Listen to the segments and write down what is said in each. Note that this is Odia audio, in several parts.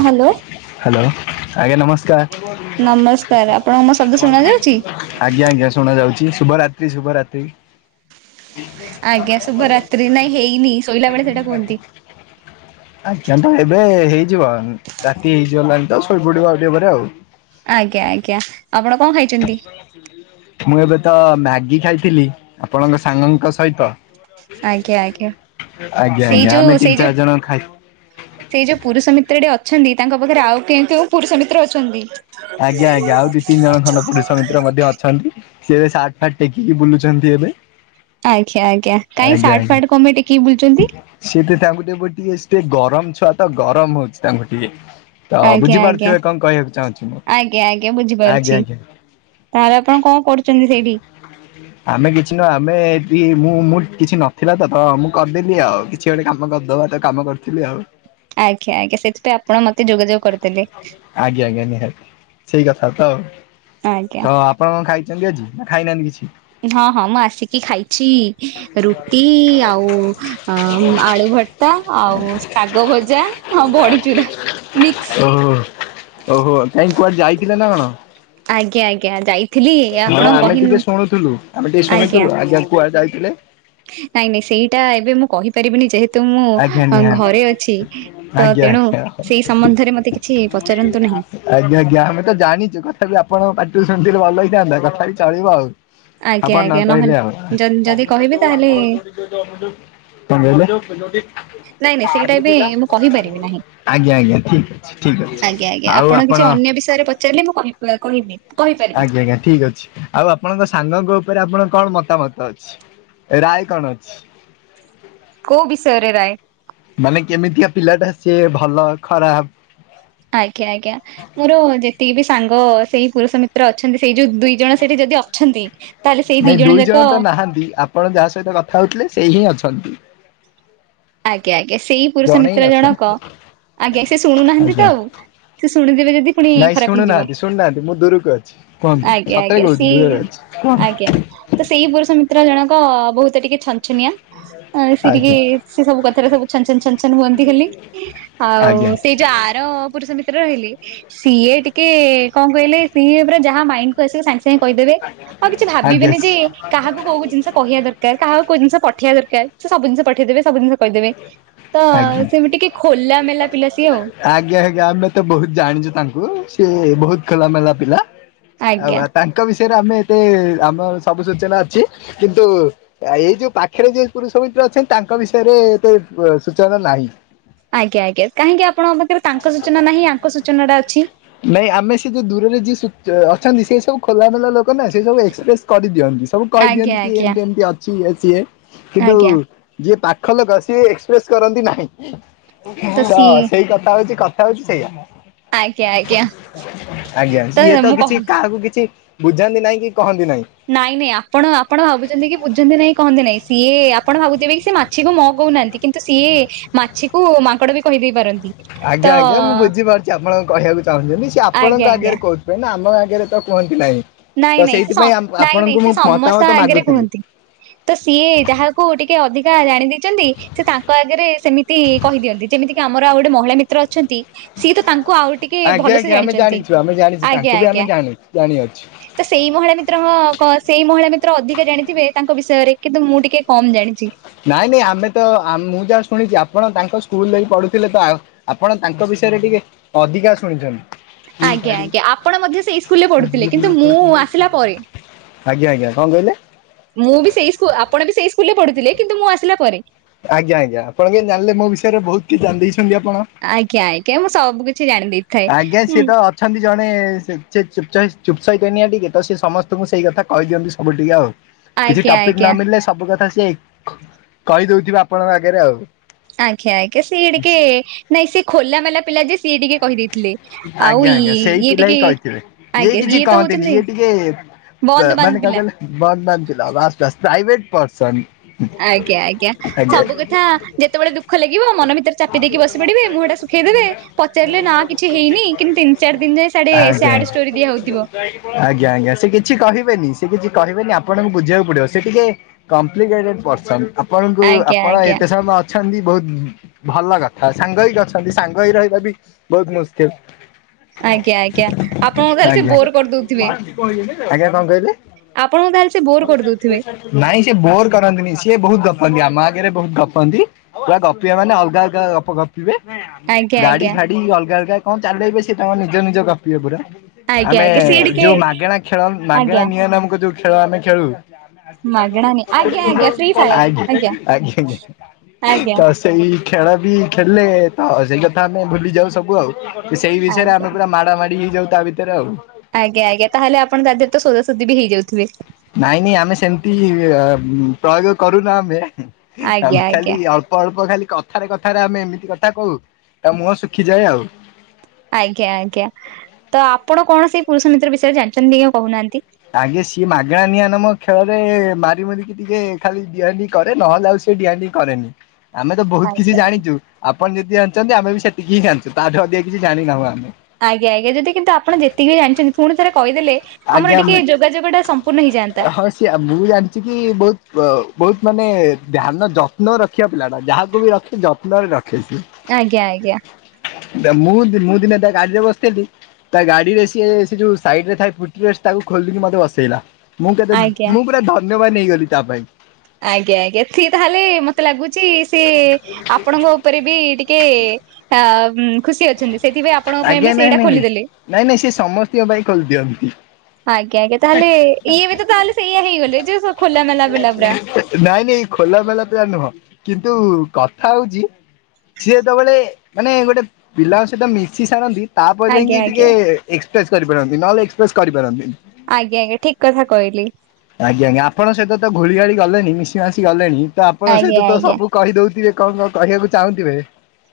ହ ହ୍ୟାଲୋ। ହ୍ୟାଲୋ ଆଜ୍ଞା ନମସ୍କାର। ନମସ୍କାର ଆପଣଙ୍କୁ ମୋ ଶବ୍ଦ ଶୁଣା ଯାଉଛି? ଆଜ୍ଞା ଆଜ୍ଞା ସୁଣା ଯାଉଛି ଶୁଭରାତ୍ରି ଶୁଭରାତ୍ରି। ଆଜ୍ଞା ଶୁଭ ରାତ୍ରି ନାଇଁ ହେଇନି ଶୋଇଲା ବେଳେ ସେଇଟା କୁହନ୍ତି। ଆଜ୍ଞା ତ ଏବେ ହେଇ ରାତି ହେଇଯିବଲାଣି ତ ଶୋଇ ପଡିବୁ ଆଉ ଟିକେ ପରେ ଆଉ। ଆଜ୍ଞା ଆଜ୍ଞା ଆପଣ କଣ ଖାଇଛନ୍ତି? ମୁଁ ଏବେ ତ ମ୍ୟାଗି ଖାଇଥିଲି, ଆପଣଙ୍କ ସାଙ୍ଗଙ୍କ ସହିତ। ଆଜ୍ଞା ଆଜ୍ଞା ଆଜ୍ଞା ସେଇ ଆଜ୍ଞା ଯୋଉ ଆମେ ସେଇ ତିନି ଯୋଉ ଚାରି ଜଣ ଖାଇ ସେଇ ଯୋଉ ପୁରୁଷ ମିତ୍ରଟି ଅଛନ୍ତି ତାଙ୍କ ପାଖରେ ଆଉ କେଉଁ କେଉଁ ପୁରୁଷ ମିତ୍ର ଅଛନ୍ତି? ଆଜ୍ଞା ଆଜ୍ଞା ଆଉ ଦି ତିନି ଜଣ ଖଣ୍ଡ ପୁରୁଷ ମିତ୍ର ମଧ୍ୟ ଅଛନ୍ତି। ସିଏ ଏ ସାର୍ଟ ଫାଟ ଟେକିକି ବୁଲୁଛନ୍ତି ଏବେ। ଆଜ୍ଞା ଆଜ୍ଞା କାାଇଁ ସାର୍ଟ ଫାଟ କମେ ଟେକୀକି ବୁଲୁଛନ୍ତି? ସେି ତ ତାଙ୍କୁ ଟିକେ ଟିକେ ସେ ଗରମ ଛୁଆ ତ ଗରମ ହଉଛି ତାଙ୍କୁ ଟିକେ। ତ ଆଜ୍ଞା ଆଜ୍ଞା ବୁଝିପାରୁଥିବେ କଣ କହିବାକୁ ଚାହୁଁଛି ମୁଁ। ଆଜ୍ଞା ଆଜ୍ଞା ଆଜ୍ଞା ବୁଝିପାରୁଛି ଆଜ୍ଞା। ତାହେଲେ ଆପଣ କଣ କରୁଛନ୍ତି ସେଇଠି? ଆମେ କିଛି ନହ ଆମେ ଏଠି ମୁଁ ମୁଁ କିଛି ନଥିଲା ତ ତ ମୁଁ କରିଦେଲି ଆଉ। କିଛି ଗୋଟେ କାମ କରିଦବା ତ କାମ କରିଥିଲି ଆଉ। ଆଜ୍ଞା ଆଜ୍ଞା ସେଥିପାଇଁ ଆପଣ ମତେ ଯୋଗାଯୋଗ କରିଦେଲେ। ଆଜ୍ଞା ଆଜ୍ଞା ନିହାତି ସେଇ କଥା ତ ଆଉ ଆଜ୍ଞା ତ ଆପଣ କଣ ଖାଇ ଜି ନା ଖାଇନାହାନ୍ତି କିଛି। ହଁ ହଁ ମୁଁ ଆସିକି ଖାଇଛି ରୁଟି ଆଉ ଆଳୁ ଭତା ଆଉ ଶାଗ ଭଜା। ହଁ ବଢଚୁରା ମିକ୍ସ। ଓହୋ ଓହୋ କାହିଁ କୁଆଡେ ଯାଇଥିଲେ ନା କଣ। ଆଜ୍ଞା ଆଜ୍ଞା ଯାଇ। ହଁ ଆମେ ଟିକେ ଶୁଣୁଥିଲୁ ଆମେ ଟିକେ ଶୁଣିଥିଲୁ, ଆଜ୍ଞା କୁଆଡେ ଯାଇଥିଲେ? ନାଇଁ ନାଇଁ ସେଇଟା ଏବେ ମୁଁ କହିପାରିବିନି ଯେହେତ ତ ଆଜ୍ଞା ମୁଁ ନିହାତି ଘରେ ଅଛି ତ ତେଣୁ ସେଇ ସମ୍ବନ୍ଧରେ ମତେ କି ମୁ ଏଇ ଆସ ଆଜ୍ଞା ଆଜ୍ଞା ଆମେ ତ ଜାଣିଛୁ ତଥାପି ଆପଣଙ୍କ ପାଟିରୁ ଶୁଣିଥିଲି ଭଲ ହେଇଥାନ୍ତା କଥା ବି ଚଳିବ ଆଉ। ଆଜ୍ଞା ଆପଣ ନ ଆଜ୍ଞା କହିଲ ନହେଲେ ଆଉ [inaudible] ଯଦି କହିବେ ତାହେଲେ ନାଇଁ ନାଇଁ ସେଇଟା ଏବେ ମୁଁ କହିପାରିବି ନାହିଁ ଆଜ୍ଞା ଆଜ୍ଞା ଠିକ। ଠିକ୍ ଅଛି ଆଜ୍ଞା ଆଜ୍ଞା ଆଉ କିଛି ଆପଣ। ଅନ୍ୟ ପଚାରିଲେ ମୁଁ କ କହିବି। କହିପାରିବି ଆଜ୍ଞା ଆଜ୍ଞା ଠିକ ଅଛି। ଆଉ ଆପଣଙ୍କ ସାଙ୍ଗଙ୍କ ଉପରେ ଆପଣଙ୍କ କଣ ମତାମତ ଅଛି, ରାୟ କଣ ଅଛି? କୋଉ ବିଷୟରେ ରାଏ? ମାନେ କେମିତିକା ପିଲାଟା ସିଏ ଭଲ ଖରାପ? ଆଜ୍ଞା ଆଜ୍ଞା ମୋର ଯେତିକି ବି ସାଙ୍ଗ ସେଇ ପୁରୁଷ ମି ଅଛନ୍ତି ସେଇ ଯୋଉ ଦୁଇ ଜଣ ସେଇଠି ଯଦି ଅଛନ୍ତି। ତାହେଲେ ସେଇ ଦି ନାଇଁ ଦୁଇ ଯାକ ଜଣ ତ ନାହାନ୍ତି ଆପଣ ଯାହା ସହିତ କଥା ହଉଥିଲେ, ସେଇ ହିଁ ଅଛନ୍ତି। ଆଜ୍ଞା ଆଜ୍ଞା ସେଇ ପୁରୁଷ ଜଣେ ହିଁ ମିତ୍ର ଜଣକ ଅଛନ୍ତି ଆଜ୍ଞା, ସେ ଶୁଣୁନାହାନ୍ତି ଆଜ୍ଞା ତ ଆଉ ସେ ଶୁଣିଦେବେ ଯଦି ପୁଣି ନାଇଁ ଖରାପ ହେଇଯିବ। ଶୁଣୁନାହାନ୍ତି ଶୁଣୁନାହାନ୍ତି ମୁଁ ଦୂରକୁ ଅଛି। କୁହନ୍ତୁ ଆଜ୍ଞା ସତରେ ଆଜ୍ଞା କହୁଛି ସି ଦୂରରେ ଅଛି କୁହନ୍ତୁ ଆଜ୍ଞା ତ ସେଇ ପୁରୁଷ ମିତ୍ର ଜଣକ ବହୁତ ଟିକେ ଛନଛନିଆ ସେ ଟିକେ ଆଜ୍ଞା ସେ ସବୁ କଥାରେ ସବୁ ଛନ ଛନ ଛନ ଛନ ହୁଅନ୍ତି ଖାଲି ଆଉ ଆଜ୍ଞା ସେଇ ଯୋଉ ଆର ପୁରୁଷ ରହିଲେ ସିଏ ଟିକେ କଣ କହିଲେ ସିଏ ପୁରା ଯାହା ମାଇଣ୍ଡକୁ ଆସିବ ସାଙ୍ଗେ ସାଙ୍ଗେ କହିଦେବେ ଆଉ କିଛି ଆଜ୍ଞା ଆଜ୍ଞା। ଭାବିବେନି ଯେ କାହାକୁ କୋଉ ଜିନିଷ କହିବା ଦରକାର କାହାକୁ କୋଉ ଜିନିଷ ପଠେଇବା ଦରକାର। ସେ ସବୁ ଜିନଷ ପଠେଇଦେବେ ସବୁ ଜିନିଷ କହିଦେବେ ତ ଆଜ୍ଞା ସେ ବି ଟିକେ ଖୋଲାମେଲା ପିଲା ସିଏ ଆଉ। ଆଜ୍ଞା ଆଜ୍ଞା ଆମେ ତ ବହୁତ ଜାଣିଚୁ ତାଙ୍କୁ ସେ ବହୁତ ଖୋଲାମେଲା ପିଲା। ଆଉ ଆଜ୍ଞା। ଆ ତାଙ୍କ ବିଷୟରେ ଆମେ ଏତେ ଆମର ସବୁ ସୂଚନା ଅଛି। କିନ୍ତୁ ଏଇ ଯୋଉ ପାଖରେ ଯଉ ପୁରୁଷ ମିତ୍ର ଅଛନ୍ତି ତାଙ୍କ ବିଷୟରେ ଏ ବ ସୂଚନା ନାହିଁ। ଆଜ୍ଞା ଆଜ୍ଞା କାହିଁକି ଆପଣଙ୍କ ପାଖରେ ତାଙ୍କ ସୂଚନାଟା ନାହିଁ ଆଙ୍କ ସୂଚନାଟା ଅଛି। ନାଇଁ ଆମେ ସେ ଯୋଉ ଦୂରରେ ଯିଏ ଅ ଅଛନ୍ତି, ସେ ସବୁ ଖୋଲାବେଲା ଲୋକ ନା ସେ ସବୁ ଏକ୍ସପ୍ରେସ କରିଦିଅନ୍ତି। ସବୁ ଆଜ୍ଞା କହିଦିଅନ୍ତି କି ଆଜ୍ଞା। ଏମତି ଏମତି ଅଛି ଇଏ ସିଏ କିନ୍ତୁ ଆଜ୍ଞା ଯିଏ ପାଖ ଲୋକ ସିଏ ଏକ୍ସପ୍ରେସ କରନ୍ତି ନାହିଁ, ତ ସେଇ କଥା ହଉଚି କ କଥା ହଉଚି ସେଇଆ। ଆଜ୍ଞା ଆଜ୍ଞା ଆଜ୍ଞା ଇଏ ତ ମୁଁ କହୁ କିଛି କାହାକୁ କିଛି ବୁଝାନ୍ତି ନାହିଁ କି କହନ୍ତି ନାହିଁ। ନାଇଁ ନାଇଁ ଆପଣ ଆପଣ ଭାବୁଚନ୍ତି କି ବୁଝନ୍ତି ନାଇଁ କହନ୍ତି ନାଇଁ। ସିଏ ଆପଣ ଭାବୁଥିବେ କି ସେ ମାଛିକୁ ମ କହୁନାହାନ୍ତି। କିନ୍ତୁ ସିଏ ମାଛିକୁ ମାଙ୍କଡ ବି କହିଦେଇ ପାରନ୍ତି। ତ ଆଜ୍ଞା ଆଜ୍ଞା ମୁଁ ବୁଝିପାରୁଚି ଆପଣଙ୍କ କହିବାକୁ ଚାହୁଁଚନ୍ତି ସିଏ ଆଜ୍ଞା ଆପଣଙ୍କ ଆଜ୍ଞା ଆଗରେ କହୁଚି। କାହିଁକି ନା ଆମ ଆଗରେ ତ କୁହନ୍ତି ନାହିଁ। ତ ନାଇଁ ନାଇଁ ସେ ସ ସେଇଥିପାଇଁ ଆମ ନାଇଁ ଆପଣଙ୍କୁ ନାଇଁ ମୁଁ ସେ ମତାମତ ସମସ୍ତ ଆଗରେ ମାଗୁଥିଲି। କୁହନ୍ତି। ତ ସିଏ ଯାହାକୁ ଟିକେ ଅଧିକା ଜାଣି ଦେଇଚନ୍ତି ସେ ତାଙ୍କ ଆଗରେ ସେମିତି ତି କହିଦିଅନ୍ତି ଯେମିତି କି ଆମର ଆଉ ଗୋଟେ ମହିଳା ମିତ୍ର ଅଛନ୍ତି। ସିଏ ତ ତାଙ୍କୁ ଆଉ ଟିକେ ଆଜ୍ଞା ଭଲସେ ଆଜ୍ଞା ଆମେ ଜାଣିଚନ୍ତି ଆଜ୍ଞା ଆଜ୍ଞା। ଜାଣିଅଛି। ତ ସେଇ ମହିଳା ମିତ୍ର ହ କ ସେଇ ମହିଳା ମିତ୍ର ଅଧିକା ଜାଣିଥିବେ ତାଙ୍କ ବିଷୟରେ କିନ୍ତୁ ମୁଁ ଟିକେ କମ ଜାଣିଚି। ନାଇଁ ନାଇଁ ଆମେ ତ ଆମ୍ ମୁଁ ଯାହା ଶୁଣିଚି ଆପଣ ତାଙ୍କ ସ୍କୁଲରେ ପଢୁଥିଲେ ତ। ଆପଣ ତାଙ୍କ ବିଷୟରେ ଟିକେ ଅଧିକା ଶୁଣିଚନ୍ତି। ଆଜ୍ଞା ଆଜ୍ଞା ଆପଣ ମଧ୍ୟ ସେଇ ସ୍କୁଲରେ ପଢୁଥିଲେ କିନ୍ତୁ ମୁଁ ଆସିଲା ପରେ। ଆଜ୍ଞା ଆଜ୍ଞା କଣ କହିଲେ? ମୁଁ ବି ସେଇ ଆପଣ ବି ସେଇ ସ୍କୁଲରେ ପଢୁଥିଲେ କିନ୍ତୁ ମୁଁ ଆସିଲା ପରେ। ଆଜ୍ଞା ଆଜ୍ଞା ଆପଣ କେନ୍ତି ଜାଣିଲେ ମୋ ବିଷୟରେ ବହୁତ କିଛି ଜାଣି ଦେଇଛନ୍ତି ଆପଣ। ଆଜ୍ଞା ଆଜ୍ଞା ମୁଁ ସବୁ କିଛି ଜାଣିଦେଇ ଆଜ୍ଞା ସିଏ ତ ଅଛନ୍ତି ଜଣେ ସେ ଚୁପ ସ ଚୁପସଇତାନିଆ ଟିକେ ତ ସେ ସମସ୍ତଙ୍କୁ ସେଇ କଥା କହିଦିଅନ୍ତି ସବୁ ଟିକେ ଆଉ। କିଛି ଆଜ୍ଞା ଟପିକ ଆଜ୍ଞା ନ ମିଳିଲେ ସବୁ କଥା ସିଏ କହି ଦଉଥିବେ ଆପଣଙ୍କ ଆଗରେ ଆଉ। ଆଜ୍ଞା ଆଜ୍ଞା ସିଏ ଟିକେ ନାଇଁ ସିଏ ଖୋଲା ମେଲା ପିଲା ଯେ ସିଏ ଟିକେ କହିଦେଇଥିଲେ ଆଉ ଆଜ୍ଞା ଇ ଆଜ୍ଞା ସେଇ ଇଏ ଇଏ ପିଲା ହିଁ ଟିକେ କହିଥିବେ ଆଜ୍ଞା କିଛି ଇଏ ତ କହନ୍ତିନି ହଉଚନ୍ତି ଇଏ ଟିକେ ବନ୍ଦ ବାନ୍ଦ ମାନେ କଣ ପିଲା। କହିଲେ, ବନ୍ଦ୍ ବାନ୍ଦ୍ ପିଲା ବାସ୍ ବାସ୍ ପ୍ରାଇଭେଟ୍ ପର୍ସନ। ଆଜ୍ଞା ଆଜ୍ଞା। ସବୁ କଥା ଆଜ୍ଞା। ଯେତେବେଳେ ଦୁଃଖ ଲାଗିବ ମନ ଭିତରେ ଚାପି ଦେଇକି ବସି ପଡିବେ ମୁଁହଟା ଶୁଖେଇ ଦେବେ। ପ ଚାରିଲେ ନା କିଛି ହେଇନି କିନ୍ତୁ ତିନ ଚାରି ଦିନ ଯାଏ ସାଡେ ଆଜ୍ଞା ସାଡ ଷ୍ଟୋରି ଦିଆ ହଉଥିବ। ଆଜ୍ଞା ଆଜ୍ଞା ସେ କିଛି କହିବେନି। ସେ କିଛି କହିବେନି ଆପଣଙ୍କୁ ବୁଝିବାକୁ ପଡିବ। ସେ ଟିକେ କଂପିଲିକେଟେଡ୍ ପର୍ସନ। ଆପଣଙ୍କୁ ଆଜ୍ଞା ଆପଣ ଆଜ୍ଞା। ଏତେ ସମୟ ଅଛନ୍ତି, ବହୁତ ଭଲ କଥା। ସାଙ୍ଗ ହେଇକି ଅଛନ୍ତି ସାଙ୍ଗ ହୋଇ ରହିବା ବି ବହୁତ ମୁଶକିଲ। ଆଜ୍ଞା ଆଜ୍ଞା ଆପଣଙ୍କ ଖାଲି ସେ ଆଜ୍ଞା ବୋର କରିଦଉଥିବେ। ଆଜ୍ଞା କଣ କହିଲେ? ଆପଣଙ୍କୁ ତାହେଲେ ସେ ବୋର କରିଦଉଥିବେ। ନାଇଁ ସେ ବୋର କରନ୍ତିନି। ସିଏ ବହୁତ ଗପନ୍ତି। ଆମ ଆଗରେ ବହୁତ ଗପନ୍ତି। ପୁରା ଗପିବେ ମାନେ ଅଲଗା ଅଲଗା ଗପ ଗ- ଆଜ୍ଞା ଗାଡି ଆଜ୍ଞା ଫାଡି ଅଲଗା ଅଲଗା କଣ ଚାଲାକି! ସେ ତାଙ୍କର ନିଜେ ନିଜ ଗପିବେ ପୁରା। ଆଜ୍ଞା ଆମେ ଆଜ୍ଞା ସିଏ ଟିକେ ଯୋଉ ମାଗେଣା ଖେଳ ମାଗେଣା ଆଜ୍ଞା ନିଆଁ ନାମକ ଯୋଉ ଖେଳ ଆମେ ଖେଳୁ ମାଗଣା ନି ଆଜ୍ଞା ଆଜ୍ଞା ଫ୍ରି ଆଜଞା ଫାୟାର ଆଜ୍ଞା ଆଜ୍ଞା। ଆଜ୍ଞା ସେଇ ଖେଳ ବି ଖେଲେ ତ ସେଇ କଥା ଆମେ ଭୁଲି ଯାଉ ସବୁ ଆଉ। ସେଇ ବିଷୟରେ ଆଜ୍ଞା ଆମେ ପୁରା ମାଡାମାଡି ହେଇଯାଉ ତା ଭିତରେ ଆଉ। ଆଜ୍ଞା ଆଜ୍ଞା ତାହେଲେ ଆପଣ ତା ଦେହରେ ତ ସୋଧା ସୋଧୀ ବି ହେଇଯାଉ ଥିବେ। ନାଇଁ ନାଇଁ ଆମେ ସେମିତି ପ୍ରୟୋଗ କରୁନା ଆମେ ଆଜ୍ଞା ଆମେ ଆଜ୍ଞା। ଖାଲି ଅଳ୍ ଅଳ୍ପ ଖାଲି କଥାରେ କଥାରେ ଆମେ ଏମିତି କଥା କହୁ ତା ମୁହଁ ଶୁଖିଯାଏ ଆଉ। ଆଜ୍ଞା ଆଜ୍ଞା ତ ଆପଣ କଣ ସେଇ ପୁରୁଷ ମିତ୍ର ବିଷୟରେ ଜାଣିଛନ୍ତି କି କହୁନାହାନ୍ତି। ଆଜ୍ଞା ସିଏ ମାଗଣା ନିଆଁ ନାମ ଖେଳରେ, ମାରି ମରିିକି ଟିକେ ଖାଲି ଡିଆନ୍ ଡିନ୍ କରେ, ନହେଲେ ଆଉ ସେ ଡିୟାନ ଡିନ କରେନି। ଆମେ ତ ବହୁତ କିଛି ଆଜ୍ଞା ଜାଣିଛୁ ଆପଣ ଯଦି ଆଣିଛନ୍ତି ଆମେ ବି ସେତିକି ହିଁ ଜାଣିଛୁ ତାଠୁ ଅଧିକ କିଛି ଜାଣିନାହୁଁ ଆମେ। ଆଜ୍ଞା ଆଜ୍ଞା ଯଦି କିନ୍ତୁ ଆପଣ ଯେତିକି ଜାଣିଛନ୍ତି ପୁଣି ଥରେ କହିଦେଲେ ଆମର ଆଜ୍ଞା ଟିକେ ଯୋଗାଯୋଗ ଟା ସମ୍ପୂର୍ଣ୍ଣ ହେଇଯାଆନ୍ତା। ସେ ମୁଁ ଜାଣିଛି କି ବହୁତ ବହୁତ ମାନେ ଧ୍ୟାନ ଯତ୍ନ ରଖିବା ପିଲାଟା ଯାହାକୁ ବି ରଖି ଯତ୍ନ ରେ ରାଖେଇଛି। ଆଜ୍ଞା ଆଜ୍ଞା ମୁଁ ମୁଁ ଦିନେ ତା ଗାଡିରେ ବସିଥିଲି ତା ଗାଡି ରେ ସିଏ ସେ ଯୋଉ ସାଇଡ ରେ ଥାଏ ତାକୁ ଖୋଲିକି ମତେ ବସେଇଲା, ମୁଁ କେତେ ଆଜ୍ଞା ମୁଁ ପୁରା ଧନ୍ୟବାନ ନେଇଗଲି ତା ପାଇଁ। ଆଜ୍ଞା ଆଜ୍ଞା ସେଏ ତାହେଲେ ମତେ ଲାଗୁଛି ଶିଏ ଆପଣଙ୍କ ଉପରେ ବି ଟିକେ ଅ ଖୁସି ଅଛନ୍ତି ସେଥିପାଇଁ ଆପଣଙ୍କ ପାଇଁ ବି ଆଜ୍ଞା ନାଇଁ ସେଇଟା ନାଇ ନାଇଁ ଖୋଲିଦେଲେ। ନାଇଁ ନାଇଁ ସେ ସମସ୍ତଙ୍କ ପାଇଁ ଖୋଲିଦିଅନ୍ତି। ଆଜ୍ଞା ଆଜ୍ଞା ତାହେଲେ ଇଏ ବି ତ ତାହେଲେ ସେଇୟଆ ହେଇଗଲେ, ଯେ ଖୋଲା ମେଲା ପିଲା ପୁରା। ନାଇଁ ନାଇଁ ଖୋଲା ମେଲା ପିଲା ନୁହଁ, କିନ୍ତୁ କଥା ହଉଛି ସିଏ ଯେତେବେଳେ ମାନେ ଗୋଟେ ପିଲାଙ୍କ ସହିତ ମି ମିଶି ସାରନ୍ତି ତାପରେ ଆଜ୍ଞା ଯାଇକି ଆଜ୍ଞା ଟିକେ ଏକ୍ସପ୍ରେସ କରିପାରନ୍ତି, ନହେଲେ ଏକ୍ସପ୍ରେସ କରିପାରନ୍ତିନି। ଆଜ୍ଞା ଆଜ୍ଞା ଠିକ କଥା କହିଲେ। ଆଜ୍ଞା ଆଜ୍ଞା ଆପଣ ସହିତ ତ ଗୁଳି ଗାଳି ଗଲେଣି, ମିଶି ମାସି ଗଲେଣି, ତ ଆପଣ ଆଜ୍ଞା ସହିତ ତ ଆଜ୍ଞା ସବୁ କହିଦଉଥିବେ କଣ କଣ କହିବାକୁ ଚାହୁଁଥିବେ।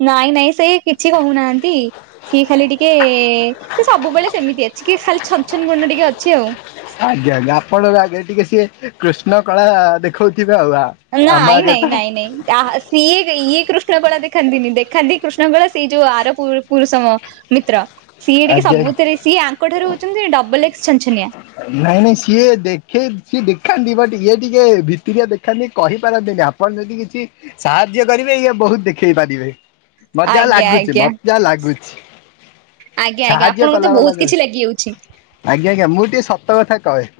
ନାଇଁ ନାଇଁ ସେ କିଛି କହୁନାହାନ୍ତି ସିଏ ଖାଲି ଟିକେ ସେ ସବୁବେଳେ ସେମିତି ଅଛି କି ଖାଲି ଛନଛନ ଗୁଣ ଟିକେ ଅଛି ଆଉ। ଆଜ୍ଞା ଆଜ୍ଞା ଆପଣର ଆଗେ ଟିକେ ସିଏ କୃଷ୍ଣ କଳା ଦେଖଉଥିବେ ଆଉ ଆ। ଆମ ନାଁ ଆଗେ ତ ନହିଁ ନଁ ନହିଁଜ ଯାହା ଇଏ ଇଏ କୃଷ୍ଣକଳା ଦେଖାନ୍ତିନି, ଦେଖାନ୍ତି କୃଷ୍ଣ କଳା ସେଇ ଯୋଉ ଆର ପୁରୁଷ ମିତ୍ର ସିଏ ଟିକେ ଆଜ୍ଞା ସବୁଥିରେ ସିଏ ଆଙ୍କ ଠାରୁ ହଉଛନ୍ତି ଡବଲ ଏକ୍ସ ଛଞ୍ଚନିଆ। ନାଇଁ ନାଇଁ ସିଏ ଦେଖେଇ ସିଏ ଦେଖାନ୍ତି ବ ଇଏ ଟିକେ ଭିତରିଆ ଦେଖାନ୍ତି କହିପାରନ୍ତିନି ଆ କଣ ଯଦି କିଛି ସାହାଯ୍ୟ କରିବେ ଇଏ ବହୁତ ଦେଖେଇ ପାରିବେ। ମତେ ଯାହା ଆଜ୍ଞା ଲାଗୁଚି ଆଜ୍ଞା ମତେ ଯାହା ଲାଗୁଛି। ଆଜ୍ଞା ଆଜ୍ଞା ସାହାଯ୍ୟ ଆପଣଙ୍କୁ କଲା ତ ବାଲା ବହୁତ ଜଣେ କିଛି ଲାଗିଯାଉଛି। ଆଜ୍ଞା ଆଜ୍ଞା ମୁଁ ଟିକେ ସତ କଥା କହେ।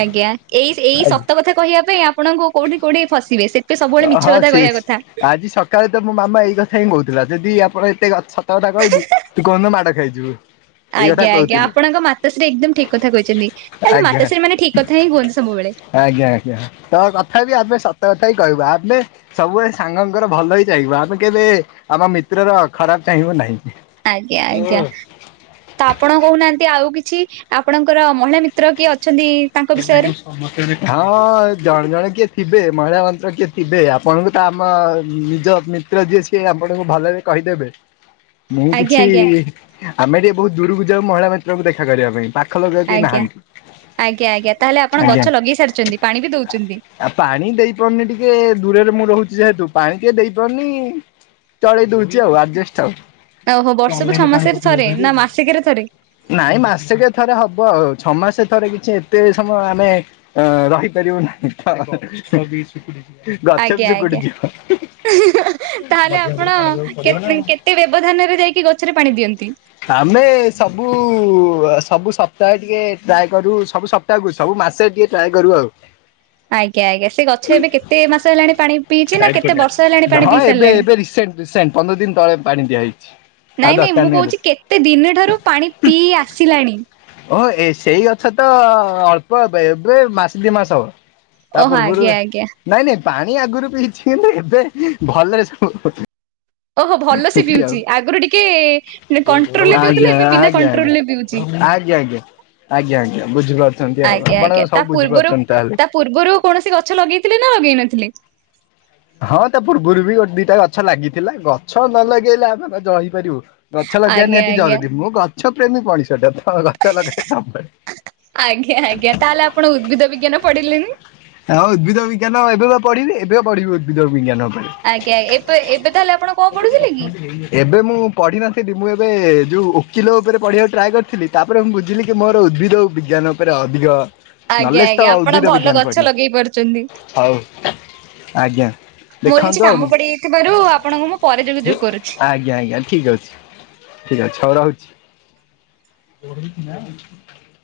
ଆଜ୍ଞା ଏଇ ଏଇ ସତ ଆଜ୍ଞା କଥା କହିବା ପାଇଁ ଆପଣଙ୍କୁ କୋଉଠି କୋଉଠି ଫସିବେ ସେ ଏ ସବୁବେଳେ ମିଛ କଥା କହିବା କଥା। କାଲି ତ ମୋ ମାମା ଏଇ କଥା ହିଁ କହୁଥିଲା ଯଦି ଆପଣ ଏତେ ସତ କଥା କହିବୁ ତୁ କୋଉଦିନ ମାଡ ଖାଇଯିବୁ। ଏଇ କଥା ଆଜ୍ଞା ଆଜ୍ଞା କହୁଥିଲେ ଆପଣଙ୍କ ମାତାଶ୍ରୀ ଏକଦମ୍ ଠିକ କଥା କହିଛନ୍ତି। ଆରେ ଆଜ୍ଞା। ମାତା ଶ୍ରୀ ମାନେ ଠିକ କଥା ହିଁ କୁହନ୍ତି ସବୁବେଳେ। ଆଜ୍ଞା ଆଜ୍ଞା ତ କଥା ବି ଆମେ ସତ କଥା ହିଁ କହିବା ଆମେ ସବୁବେଳେ ସାଙ୍ଗଙ୍କର ଭଲ ହି ଚାହିଁବୁ ଆମେ କେବେ ଆମ ମିତ୍ରର ଖରାପ ଚାହିଁବୁ ନାହିଁ। ଆଜ୍ଞା ଆଜ୍ଞା ତ ଆପଣ କହୁନାହାନ୍ତି ଆଉ କିଛି। ଆପଣଙ୍କର ମହିଳା ମିତ୍ର କିଏ ଅଛନ୍ତି ତାଙ୍କ ବିଷୟରେ। ହଁ ଜଣେ ଜଣେ କିଏ ଥିବେ ମହିଳା ମନ୍ତ୍ର କିଏ ଥିବେ ଆପଣଙ୍କ ଆମ ନିଜ ମିତ୍ର ଯିଏ ସିଏ ଆପଣଙ୍କୁ ଭଲରେ କହିଦେବେ। [inaudible] ମୁଁ କିଛି ଆଜ୍ଞା ଆମେ ଟିକେ ବହୁତ ଦୂରକୁ ଯାଉ ମହିଳା ମିତ୍ରଙ୍କୁ ଦେଖା କରିବା ପାଇଁ। ପାଖ ପାଖ ଲୋକ କେହି ଆଜ୍ଞା ନାହାନ୍ତି। ଆଜ୍ଞା ଆଜ୍ଞା ତାହେଲେ ଆପଣ ଆଜ୍ଞା ଗଛ ଲଗେଇ ସାରିଛନ୍ତି ପାଣି ବି ଦଉଛନ୍ତି। ଆଉ ପାଣି ଦେଇ ପାରୁନି ଟିକେ ଦୂରରେ ମୁଁ ରହୁଛି ଯେହେତୁ ପାଣି ଟିକେ ଦେଇପାରୁନି। ଚଳେଇ ଦଉଛି ଆଜେଷ୍ଟସ୍ ଓହୋ ବର୍ଷକୁ ଛଅ ମାସରେ ଥରେ ନା ଆଉ ମାସିକରେ ଥରେ ନାଇଁ ମାସକେ ଥରେ ହବ ଆଉ ଛଅ ମାସେ ଥରେ କିଛି ଏତେ ସମୟ ଆମେ ରହିପାରିବ ନାହିଁ, [inaudible] ଆଜ୍ଞା ଶୁକୁଟି ଆଜ୍ଞା ଯିବ। ତାହେଲେ ଆପଣ କେ କେ ତେ ବ୍ୟବଧାନରେ ଯାଇକି ଗଛରେ ପାଣି ଦିଅନ୍ତି। ଆମେ ସବୁ ସବୁ ସପ୍ତାହେ ଟିକେ ଟ୍ରାଏ କରୁ ସବୁ ସ୍ ପ୍ତା ସବୁ ମାସେ ଟିକେ ଟ୍ରାଏ କରୁ ଆଉ। ଆଜ୍ଞା ଆଜ୍ଞା ସେ ଗଛ ଏବେ କେତେ ମାସ ହେଲାଣି ପାଣି ପିଇଛି ନା କେତେ ବର୍ଷ ହେଲାଣି ପାଣି ହଁ ପିଇ ଏବେ ସାରିଲେଣି। ଏବେ ରିସେଣ୍ଟ ରିସେଣ୍ଟ ପନ୍ଦର ଦିନ ତଳେ ପାଣି ଦିଆହେଇଛି। ଆଉ ନାଇଁ ନାଇଁ ଦରକାର ମୁଁ ନାହିଁ ଏବେ। କହୁଛି କେତେ ଦିନଠାରୁ ପାଣି ପିଇ ଆସିଲାଣି। ଓହୋ ଏ ସେଇ ଗଛ ତ ଅଳ୍ପ ଏବେ ମାସେ ଦି ମାସ ହବ। ତା ଓହୋ ପୂର୍ବରୁ ଆଜ୍ଞା ଆଜ୍ଞା ନାଇଁ ନାଇଁ ପାଣି ଆଗରୁ ପିଇଛି କିନ୍ତୁ ଏବେ ଭଲରେ ସବୁ ଓହୋ ଭଲ ସେ ଆଉ। ପିଉଛି ଆଗରୁ ଟିକେ କଣ୍ଟ୍ରୋଲ ରେ ଆଜ୍ଞା ପିଉଥିଲେ ଏବେ ବିନା ଆଜ୍ଞା କଣ୍ଟ୍ରୋଲ ରେ ପିଉ ଆଜ୍ଞା ଆଜ୍ଞା ଆଜ୍ଞା ଆଜ୍ଞା ବୁଝିପାରୁଛନ୍ତି ଆଉ ଆଜ୍ଞା ଆପଣ ଆଜ୍ଞା ତା ସବୁ ପୂର୍ବରୁ ବୁଝିପାରୁଛନ୍ତି ତାହେଲେ। ତା ପୂର୍ବରୁ କୌଣସି ଗଛ ଲଗେଇଥିଲେ ନା ଲଗେଇ ନଥିଲେ। ହଁ ତା ପୂର୍ବରୁ ବି ଗୋଟେ ଦିଟା ଗଛ ଲାଗିଥିଲା ଗଛ ନ ଲଗେଇଲେ ଆମେ କଣ ରହି ପାରିବୁ। ଗଛ ଲଗେଇବା ଆଜ୍ଞା ନିହାତି ଆଜ୍ଞା ଜରୁରୀ ମୁଁ ଗଛ ପ୍ରେମୀ ମଣିଷଟା ତ ଗଛ ଲଗାଏ ସବୁବେଳେ। ଆଜ୍ଞା ଆଜ୍ଞା ତାହେଲେ ଆପଣ ଉଦ୍ଭିଦ ବିଜ୍ଞାନ ପଢିଲେନି। ହଁ ଉଦ୍ଭିଦ ବିଜ୍ଞାନ ଏବେ ପଢିବି ଏବେ ପଢିବି ଉଦ୍ଭିଦ ବିଜ୍ଞାନ ଉପରେ। ଆଜ୍ଞା ଏ ଏବେ ତାହେଲେ ଆପଣ କଣ ପଢୁଥିଲେ କି? ଏବେ ମୁଁ ପଢ଼ିିନଥିଲି ମୁଁ ଏବେ ଯେଉଁ ଓକିଲ ଉପରେ ପଢ଼ିବାକୁ ଟ୍ରାଏ କରିଥିଲି ତା ପରେ ମୁଁ ବୁଝିଲି କି ମୋର ଉଦ୍ଭିଦ ବିଜ୍ଞାନ ଉପରେ ଅଧିକ ଆଜ୍ଞା ନଲେଜ ତ ଆଜ୍ଞା ଆପଣ ଉଦ୍ଭିଦ ଭଲ ବିଜ୍ଞାନ ଗଛ ପଢି ଲଗେଇ ପାରୁଛନ୍ତି। ହଉ ଆଜ୍ଞା। ମୋର କିଛି ଦେଖନ୍ତୁ ଆଉ କାମ ପଡିଯାଇଥିବାରୁ ଆପଣଙ୍କୁ ମୁଁ ପରେ ଯୋଗ ଯୋଗ କରୁଛି। ଆଜ୍ଞା ଆଜ୍ଞା ଠିକ୍ ଅଛି ଠିକ୍ ଅଛି ହଉ ରହୁଛି। [inaudible]